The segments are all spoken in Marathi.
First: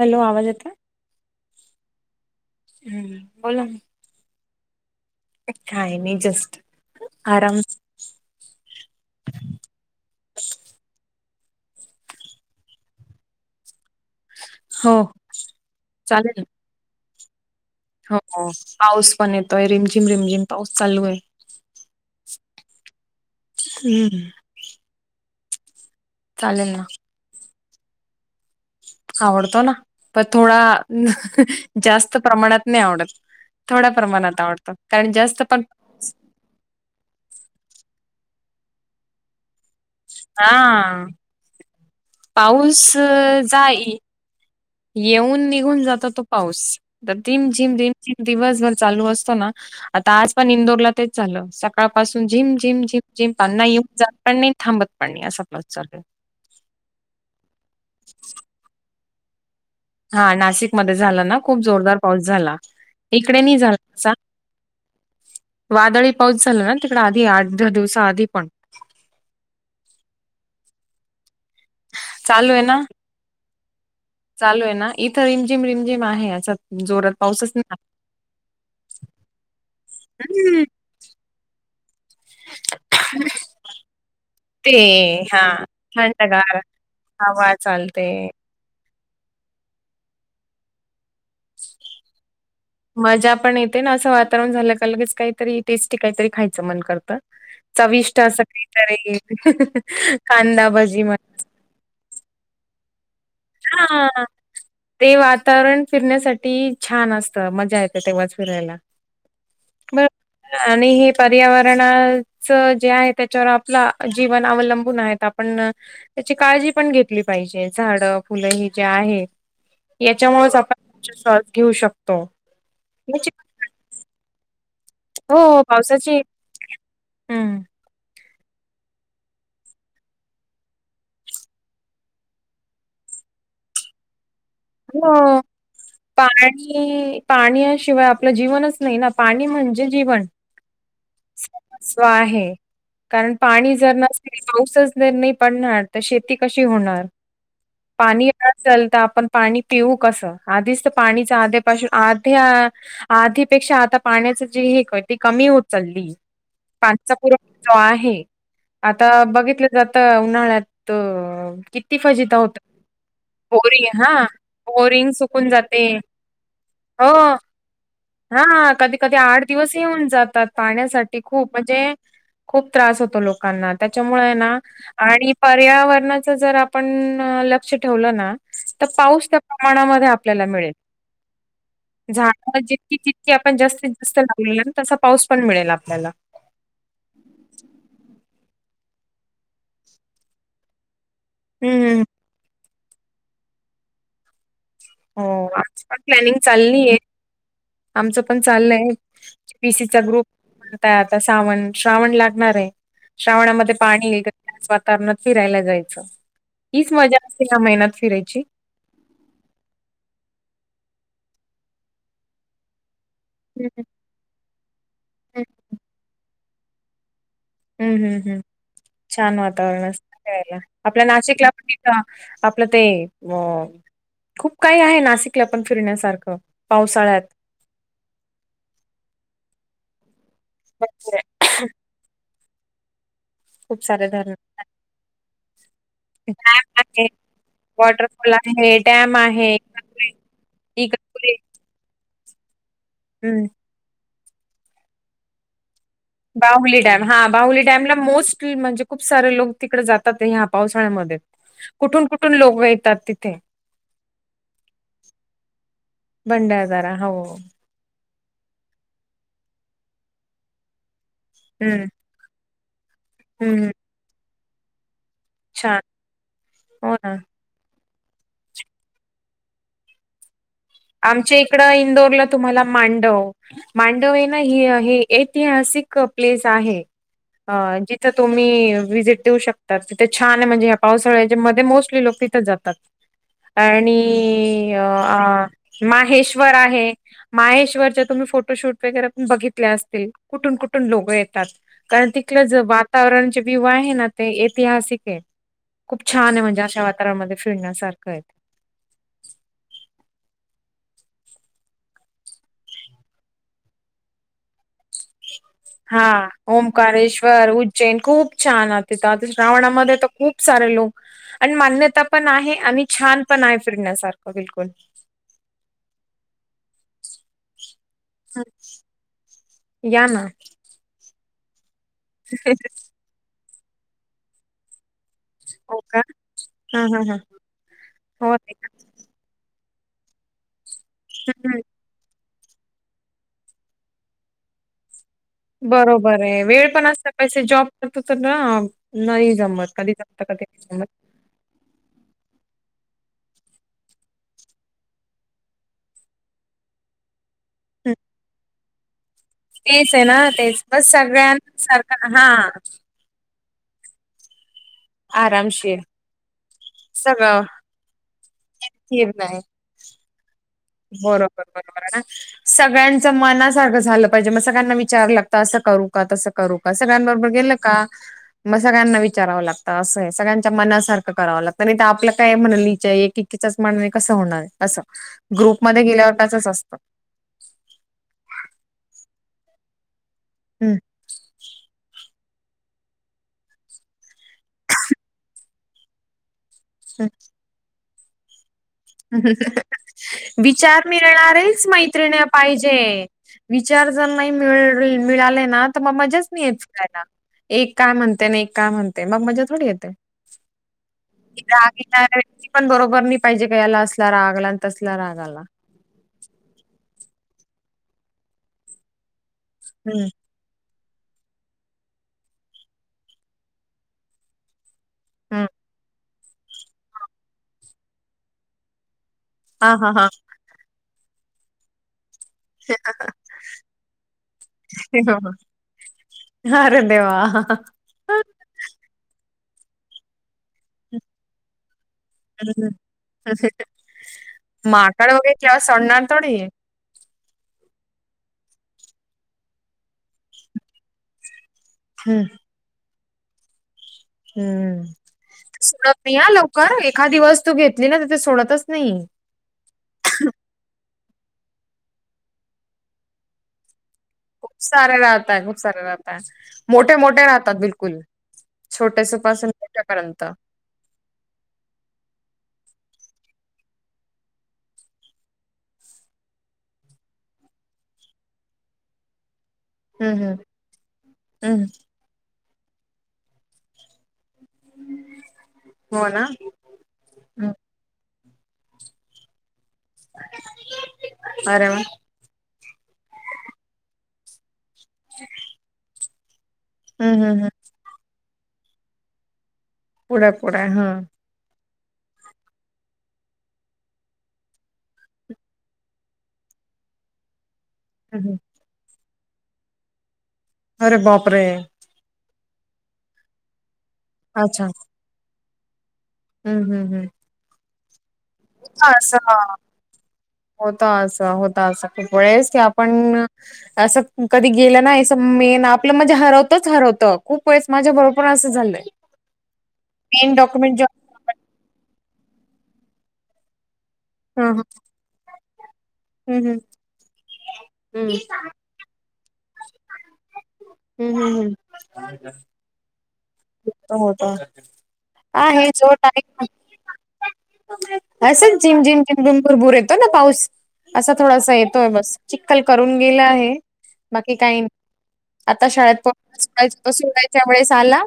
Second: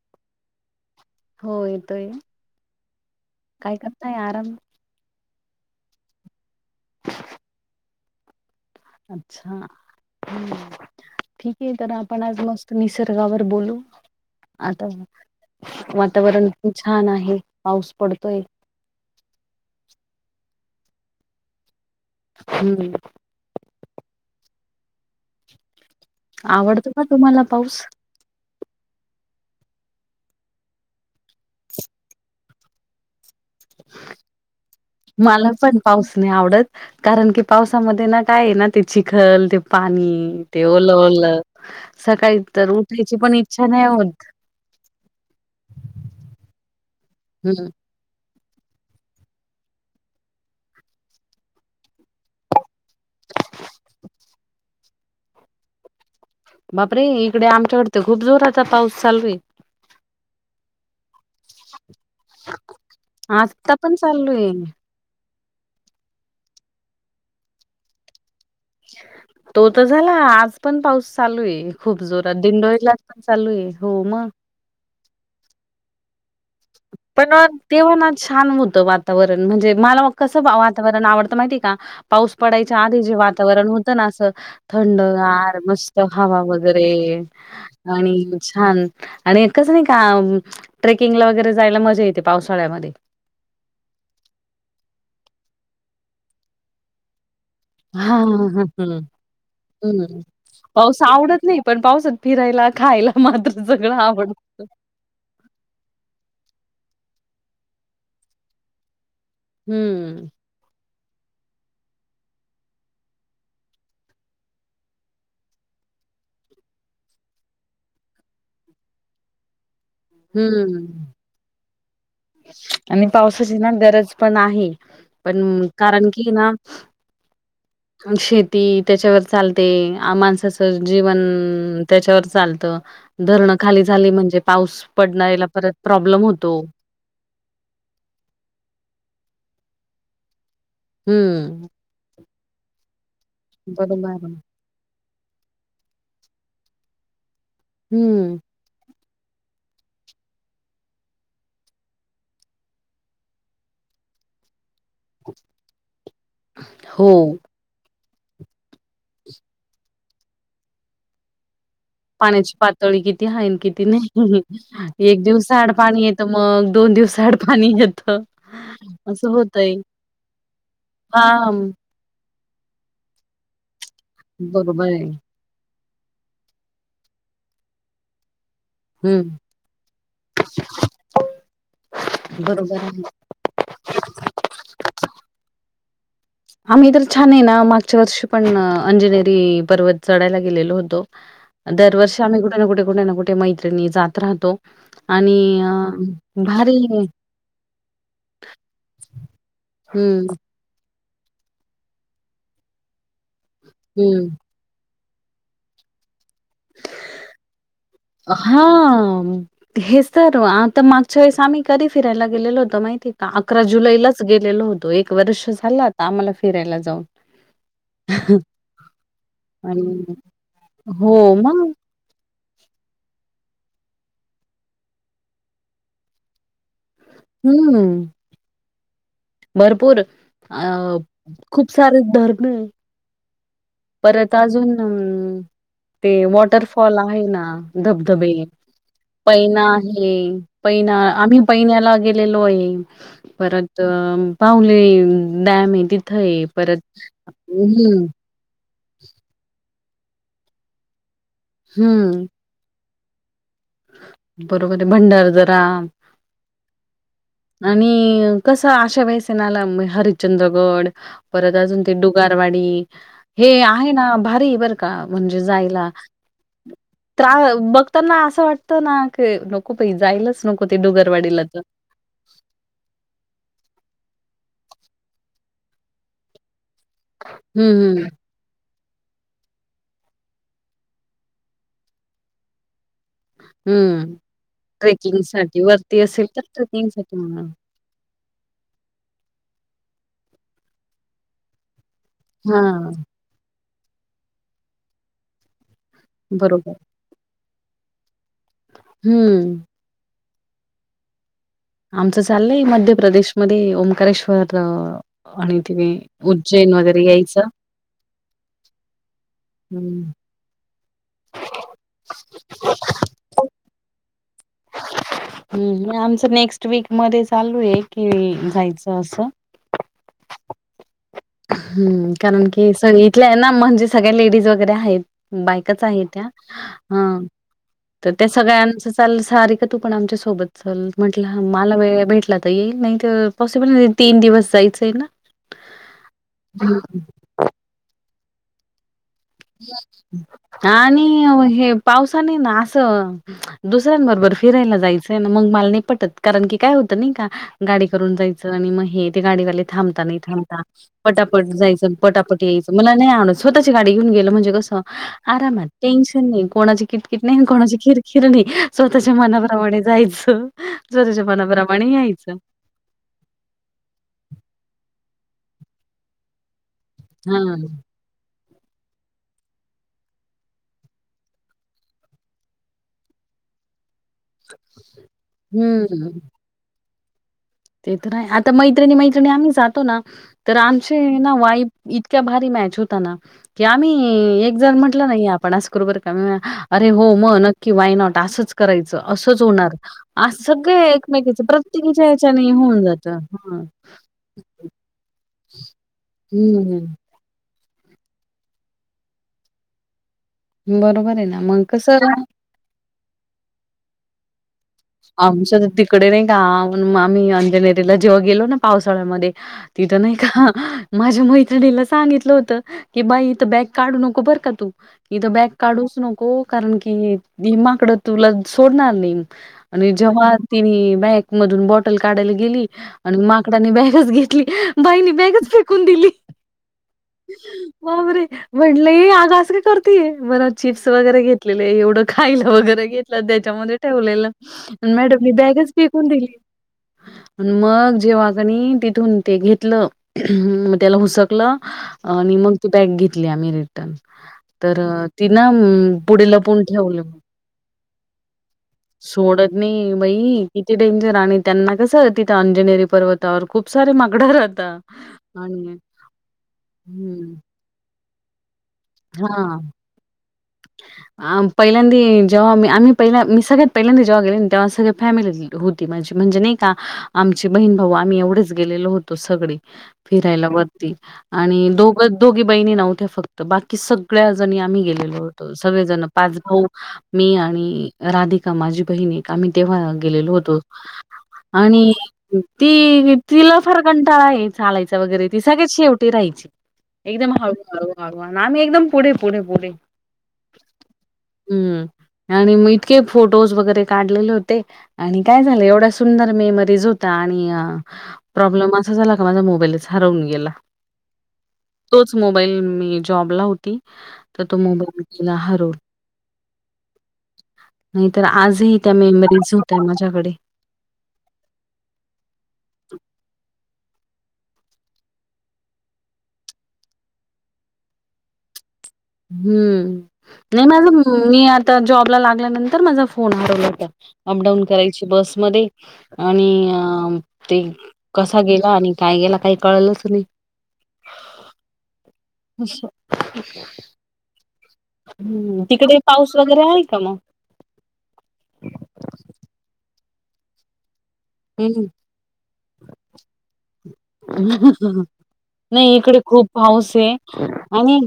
हॅलो आवाज येतोय. हो येतोय हम्म बोला काय ना करताय आराम. काय मी जस्ट आरामच. अच्छा हम. ठीक आहे तर आपण आज मस्त निसर्गावर बोलू. आता हो चालेल वातावरण खुप छान आहे. पाऊस हो पडतोय हो पाऊस पण येतोय रिमझिम रिमझिम पाऊस चालू आहे. हम्म हम्म. हम्म. चालेल ना आवडतो का तुम्हाला पाऊस. आवडतो ना पण थोडा जास्त प्रमाणात नाही आवडत. थोड्या प्रमाणात आवडतो कारण जास्त पण. पाऊस नाही आवडत कारण की पावसामध्ये ना काय आहे ना ते चीखल ते. पाणी ते ओलं हा ओलं सकाळी तर पाऊस उठायची पण इच्छा नाही जाई होत. येऊन निघून जातो तो पाऊस तर रिम हम्म. झिम रिम झिम दिवसभर चालू असतो ना. आता आज पण इंदोरला तेच झालं सकाळपासून झिम झिम झिम झिम त्यांना येऊन जात पण नाही. थांबत पण नाई असा पाऊस चालू आये. बाप रे इकडे आमच्याकडे तर खूप जोरात पाऊस चालू आहे. हा नाशिक मध्ये झाला ना खूप जोरदार पाऊस झाला इकडे नाही आत्ता झाला पण तसा. चालू आहे वादळी पाऊस झाला ना तिकडे आधी आठ दहा दिवसा आधी पण. तो तर झाला आज पण पाऊस चालू आहे खूप जोरात चालू आहे ना, दिंडोळीला पण चालू आहे हो मग. चालू आहे ना इथं रिमझिम रिमझिम आहे असं. पण तेव्हा ना छान होतं वातावरण म्हणजे मला कसं वातावरण. हम्म. वातावरण आवडत माहिती का पाऊस पडायच्या आधी जे वातावरण होतं ना असं. ते थंडगार हां. मस्त हवा वगैरे. चालतंय. आणि छान आणि कसं नाही का ट्रेकिंगला वगैरे जायला मजा येते पावसाळ्यामध्ये. मजा पण येते आणि असं वातावरण झालं का लगेच काहीतरी टेस्टी काहीतरी खायचं मन करतं. चविष्ट हां, असं हां, हां. हं. काहीतरी हं. पाऊस कांदाभजी मना. आवडत नाही, पण पाऊसात फिरायला खायला मात्र. सगळं हा. आवडतं. ते वातावरण फिरण्यासाठी छान असतं मजा येते तेव्हाच फिरायला. बर हम्म. आणि हे पर्यावरण च जे आहे त्याच्यावर आपलं जीवन अवलंबून आहे आप पण त्याची काळजी पण घेतली पाहिजे झाड. फुलं हे जे आहे याच्यामुळेच हं. आपण श्वास घेऊ शकतो. आणि याची- पावसाची ना गरज पण आहे. हो पण कारण पावसाची की ना. हम्म. शेती त्याच्यावर चालते आ माणसाचं जीवन त्याच्यावर चालतं. धरणं खाली झाली म्हणजे पाऊस हो. पडायला परत प्रॉब्लेम होतो. पाणी पाण्याशिवाय आपलं जीवनच नाही ना पाणी म्हणजे जीवन. हम्म. सो आहे कारण पाणी जर बरोबर आहे. नसतील पाऊसच. जर नाही पडणार तर शेती कशी होणार पाणी हम्म तर. चालतं आपण पाणी पिऊू कसं आधीच तर पाणीच आधीपासून आध्या. आधीपेक्षा आता पाण्याचं जी हे ती कमी होत चालली हो पाण्याचा पुरवठा. जो आहे आता बघितलं जातं उन्हाळ्यात किती. किती फजिती पाण्याची होते पातळी किती आहे आणि किती बोअरिंग हा नाही बोअरिंग एक सुकून दिवस आड जाते. पाणी येतं मग दोन हो दिवस आड पाणी येतं हा कधी कधी असं आठ होतय दिवस येऊन जातात. पाण्यासाठी हा खूप म्हणजे खूप त्रास होतो लोकांना त्याच्यामुळे ना बरोबर आहे आणि पर्यावरणाचं जर आपण लक्ष ठेवलं ना तर पाऊस हम्म त्या प्रमाणामध्ये आपल्याला मिळेल झाड ज बरोबर आहे की आपण जास्तीत जास्त लावलेल तसा पाऊस पण मिळेल आपल्याला. आम्ही तर छान आहे ना मागच्या वर्षी पण अंजनेरी पर्वत चढायला गेलेलो होतो. हं, हं. दरवर्षी आम्ही कुठे ना कुठे कुठे ना कुठे मैत्रिणी जात राहतो. हो आणि अ, आमच पण प्लॅनिंग भारी चाललीय. आहे. आमचं पण चाललंय पी सीचा ग्रुप. हं, आता श्रावण श्रावण लागणार आहे श्रावणामध्ये पाणी हं. वातावरणात फिरायला जायचं हीच मजा असते या महिन्यात. फिरायची. हा हेच तर आता मागच्या वेळेस आम्ही कधी फिरायला गेलेलो होतो माहितीये का? अकरा हं, हं. जुलैलाच गेलेलो होतो एक हं, वर्ष झाल आता आम्हाला फिरायला जाऊन. हम्म हम्म हम् छान वातावरण अस आणि वळेला आपल्या हो नाशिकला मग. पण आपलं ते अ खूप काही आहे नाशिकला पण फिरण्यासारखं पावसाळ्यात. हम्म भरपूर अ भरपूर आहे. खूप सारे धर्ण खूप सारे परत धरण अजून अ ते वॉटरफॉल आहे ना धबधबे वॉटरफॉल आहे, डॅम आहे, पैना हे इगतपुरी पैना इगतपुरी आम्ही पैण्याला गेलेलो आहे हं. परत तर पाहुले डॅम आहे तिथं आहे परत बाहुली डॅम हा बाहुली डॅमला हम्म मोस्ट म्हणजे खूप सारे लोक तिकडे जातात ह्या पावसाळ्यामध्ये. कुठून हम्म कुठून लोक येतात तिथे. बरोबर आहे भंडार दरा. भंडार दरा हो आणि कसा अशा वेळेला हरिश्चंद्रगड परत अजून हं, ते डु [unintelligible] रवाडी हे हं, आहे ना भारी बर म्हणजे छान. जायला हो ना. त्रा बघ त्यांना असं वाटतं ना क नको प जायलाच नको ते आमच्या डुगरवाडीला तर. [unintelligible] तुम्हाला मांडव मांडव ऐतिहास प्लेस आहे हम्म जिथ हम्म त विजिट देऊ शकता तिथे छान आहे म्हणजे ह्या पावसाळ्याच्या मध्ये मोस्टली लोक तिथे जातात. हम्म आणि ट्रेकिंगसाठी वरती असेल तर माहेश्वर आहे ट्रेकिंगसाठी म्हणा. माहेश माहेश्वर तुम्ही फोटोशूट पण बघितले असतील कुूठून कुठून लोक येतात कारण तिथलं हा वातावरण ते विव आहे ना ते ऐतिहासिक आहे खूप छान आहे म्हणजे बरोबर अशा वा मध्ये फिरण्यासारखं आहे. हम्म आमचं चाललंय मध्य प्रदेशमध्ये ओंकारेश्वर अ, आणि तिथे हा उज्जैन वगैरे यायचं ओंकारेश्वर उज्जैन खूप छान हो तीथ श्रावणामध्ये तर खूप खूप सारे लोक आणि मान्यता पण आहे आणि छान पण आहे फिरण्यासारखं बिलकुल. हम्म आमचं नेक्स्ट वीक मध्ये चालू आहे. कि जायचं असं. या ना हम्म कारण की सांगितल ना म्हणजे सगळ्या लेडीज वगैरे आहेत. हो बायकाच का आहे त्या हा अ हा हा तर त्या हो ते. सगळ्यांच चाल सारीका तू पण आमच्या सोबत चल म्हटलं हम्म, हम्म. मला वेळ भेटला आता येईल नाही तर पॉसिबल नाही तीन दिवस जायचंय ना. बरोबर आहे वेळ पण असत पैसे जॉब करतो तर ना नाही. जमत कधी जमतं कधी जमत. आणि हे पावसाने ना असं. दुसऱ्यांबरोबर फिरायला जायचंय ना मग मला नि पटत कारण की काय होतं नाही का. गाडी हम्म. करून जायचं आणि मग हे गाडीवाले थांब तेच आहे ना नाही थांबता तेच बस सगळ्यां पटापट जायच सारखं हा पटापट यायचं. नाही आणो स्वतःची गाडी घेन गेलं म्हणे कसं. आरामात आरामशीर टेन्शन नाही कोणाची किटकिट सगळं नाही कोणाची खिरखिर नाही स्थिर स्वतःच्या नाही मनाप्रमाणे जायच. बरोबर बरोबर आहे स. सगळ्यांच मनासारखं झालं पाहिजे मग सगळ्यांना विचार लागत असं करू. का तसं करू का सगळ्यांबरोबर हा गेलं का. [inaudible] मग सगळ्यांना विचारावं लागतं असं आहे सगळ्यांच्या मनासारखं करावं लागत नाही तर आपलं काय म्हणाि क म्हण कसं होणार असं ग्रुप मध्ये हम्म गेल्यावरच असतं. ते तर नाही आता मैत्रिणी मैत्रिणी आम्ही जातो ना तर हम्म, आमचे ना वाईफ इतक. इत भारी मॅच होता ना कि आम्ही एक जण म्हटलं नाही आपण आ कररोबर का. अरे हो मग नक्की वायनॉट असंच. करायचं हम्म. असंच होणार अस सगळे विचार एकमेकीच मिळणारेच प्रत्येक मैत्रिण्या पाहिजे विचार जर नाही मि मिळाले ना तर मग मजाच नाहीच हम्म कयला. एक काय म्हणते ना एक काय म्हणते मग मजा थोडी येते. बरोबर आहे ना मग राग कसं ये पण बरोबर नाही पाहिजे का याला असला रागला आमच्या तिकडे नाही का आम्ही अंजनेरीला जेव्हा गेलो ना पावसाळ्यामध्ये. तिथं हम्म नाही का? माझ्या मैत्रिणीला सांगितलं होत की बाईथं बॅग काढू नको बर का तू. इथ हम्म बॅग काढूच नको कारण कि भिमाकड तुला सोडणार नाही. हा आणि हा हा. जेव्हा तिने बॅक मधून बॉटल काढाला. गेली आणि माकडानी बॅगच घेतली बाईनी बॅगच फेकून दिली. वा! बाबरे म्हंटलं ये आगास का करतेय मला चिप्स वगैरे घेत. घले एवढं खायलं वगैरे घेतलं त्याच्यामध्ये ठेवलेलं. माकड मॅडम मी वगैरे केव्हा बॅगच सोडणार बीकून दिली. थोडी आहे. आणि मग जेव्हा कणी तिथून ते घेतलं मग त्याला हुसकलं. आणि मग तू पॅक घेतली आम्ही रिटर्न. तर हम्म ती ना पुढला पण ठेवलं मग. तू घेतली ना तिथे सोडतच नाही. सोडत नाही बाई किती डेंजर आणि त्यांना कसं तिथं अंजनेरी पर्वत. खूप सारे राहतय खूप आणि सारे राहतय मोठे मोठे हं, राहतात बिलकुल. छोट्यासपासून मोट्यापर्यंत. [inaudible] पहिल्यांदा जेव्हा मी आम्ही पहिला मी सगळ्यात पहिल्यांदा जेव्हा गेले तेव्हा सगळ्या फॅमिलीत हो माझी म्हणजे नाही का आमची बहीण भाऊ आम्ही एवढेच गेलेलो होतो सगळे. हम्म हम्म. फिरायला वरती हम्म आणि दघ दोघी बहिणी नव्हत्या फक्त बाकी सग. सगळ्या जणी आम्ही गेलेलो होतो सगळेजण हो ना पाच भाऊ. मी हं. आणि राधिका माझी बहिणी आम्ही तेव्हा. गेल होतो अरे वा आणि ती तिला फार कंटाळा आहे चालायच. वगैरे त सगळेच शेवटी राहायची हम्म हम्म एकदम हम्म हळू हळू हळू. म् एकदम पुढे पुढे पुढे. पुोडा पोडा हा. हम्म आणि मग इतके फोटोज वगैरे काढलेले होते. आणि काय झालं एवढा सुंदर मेमरीज होता आणि प्रॉब्लेम असा झाला का माझा मोबाईलच हरवून गेला अरे बाप रे! तोच मोबाईल मी जॉबला होती तर तो मोबाईलला हरव.. हम् हम हम् नाहीतर आजही त्या मेमरीज होतय माझ्याकडे. होत असं, होत असं खूप वेळेस की आपण, असं कधी गेलं नाही असं मेन आपलं म्हणजे हरवतच हरवतं खूप वेळेस माझ्या बरोबर असं झालंय. मेन हम्म नाही डॉक्युमेंट जे माझ मी आता जॉबला लागल्यानंतर माझा फोन हरवला होता. हं हं अपडाऊन करायचे बसमध्ये आणि हं ते हं कसा गेला आणि काय गेला काही कळलंच नाही. हम्म हम् हम् अचछा [unintelligible] हो हो का ह्. तिकडे पाऊस वगैरे आहे का? मग असंच झिम झिम झिमझम भूर बूर येतो ना पाऊस असा थोडासा हं. येतोय बस चिक्कल करून गेलं आहे. बाकी काही नाही आता नाही शाळेत प इकडे खूप पाऊस आहे [unintelligible] वेळेस आणि आला.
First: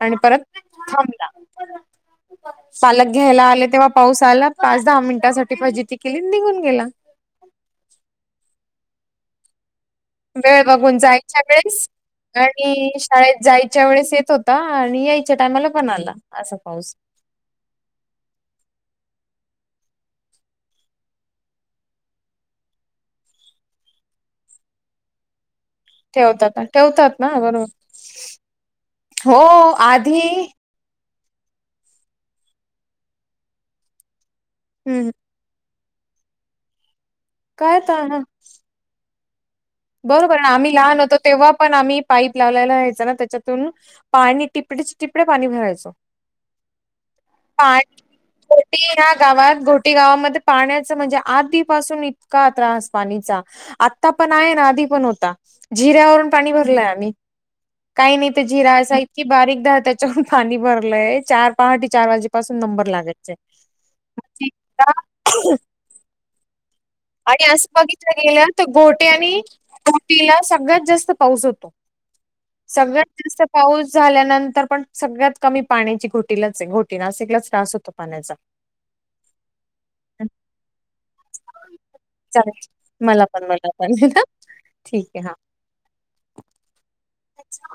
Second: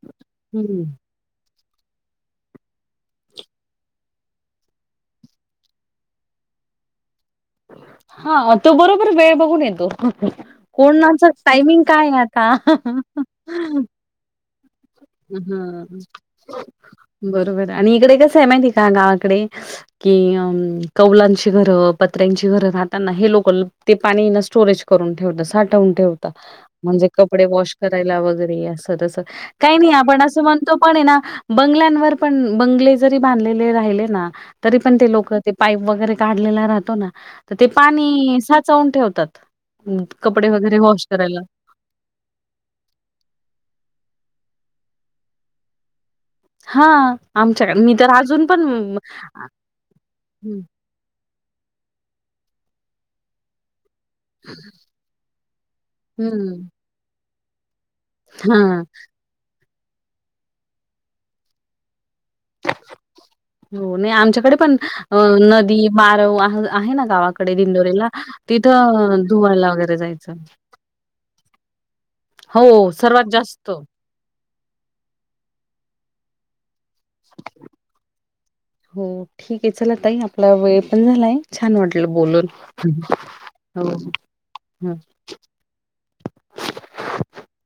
आणि परत हम्म. थांबला. [inaudible] पालक घ्यायला आले तेव्हा पाऊस आला पाच दहा मिनिटासाठी फजिती केली निघून गेला. हा तो बरोबर वेळ बघून येतो. वेळ बघून कोणाचं जायच्या टायमिंग वेळेस काय आहे आता आणि शाळेत जायच्या वेळेस येतो. [unintelligible] आणि यायच्या टायमाला हा पण आला असा पाऊस. बरोबर आणि इकडे कस आहे माहिती आहे का गावाकडे. कि, अं कौलांची घर पत्र्यांची, घरं राहताना हे लोक ते पाणी न स्टोरेज करून ठेवता सा ठवून ठेवता. ठेवतात म्हणजे ठेवतात ना कपडे बरोबर वॉश करायला वगैरे अस तस हो काय नाही आधी आपण अस म्हण तो पण ए ना बंगल्यांवर पण बंगले जरी बांधलेले राहिले ना तरी पण हम्म ते लोक ते पाईप वगैरे काढलेला राहतो ना तर ते काय ह पाणी साचवून ठेवतात. अं, बरोबर कपडे ना आम्ही वगैरे लहान वॉश होतो करायला तेव्हा, पण आम्ही पाईप लावलेला रायायच ना त्याच्यातून पाणी टिपडी चे टिपडे पाणी भरायचो. हा आमच्याकडे मी [unintelligible] तर अजून पण घोटी ह्या गावात घोटी गावामध्ये हम्म पाण्या [inaudible] आधीपासून इतका त्रास पाणीचा आत्ता पण नाही ना आधी पण होता झीऱ्यावरून पाणी हम्म भरलंय आम्ही काही नाही तर जिरा- हां कि बारीकधार त्याच्यावरून पाणी भरलंय. चार पहाटे चार वाजेपासून नंबर लागायचा. हो नाही आमच्याकडे पण नदी, मारव आहे ना गावाकडे दिंडोरीला तिथं [unintelligible] धुवायला वगैरे घोटी जायचं ला सगळ्यात जास्त पाऊस होतो. हो सगळ्यात सर्वात जास्त पाऊस झाल्यानंतर पण सगळ्यात कमी पाण्याची [unintelligible] घोटीलाच घोटीना अस एकलाच त्रास होतो पाण्याचा हो ठीक आहे. चला ताई आपला वेळ पण झालाय छान वाटलं बोलून, चालेल मला हो हो. [unintelligible] ठीक आहे हा हा.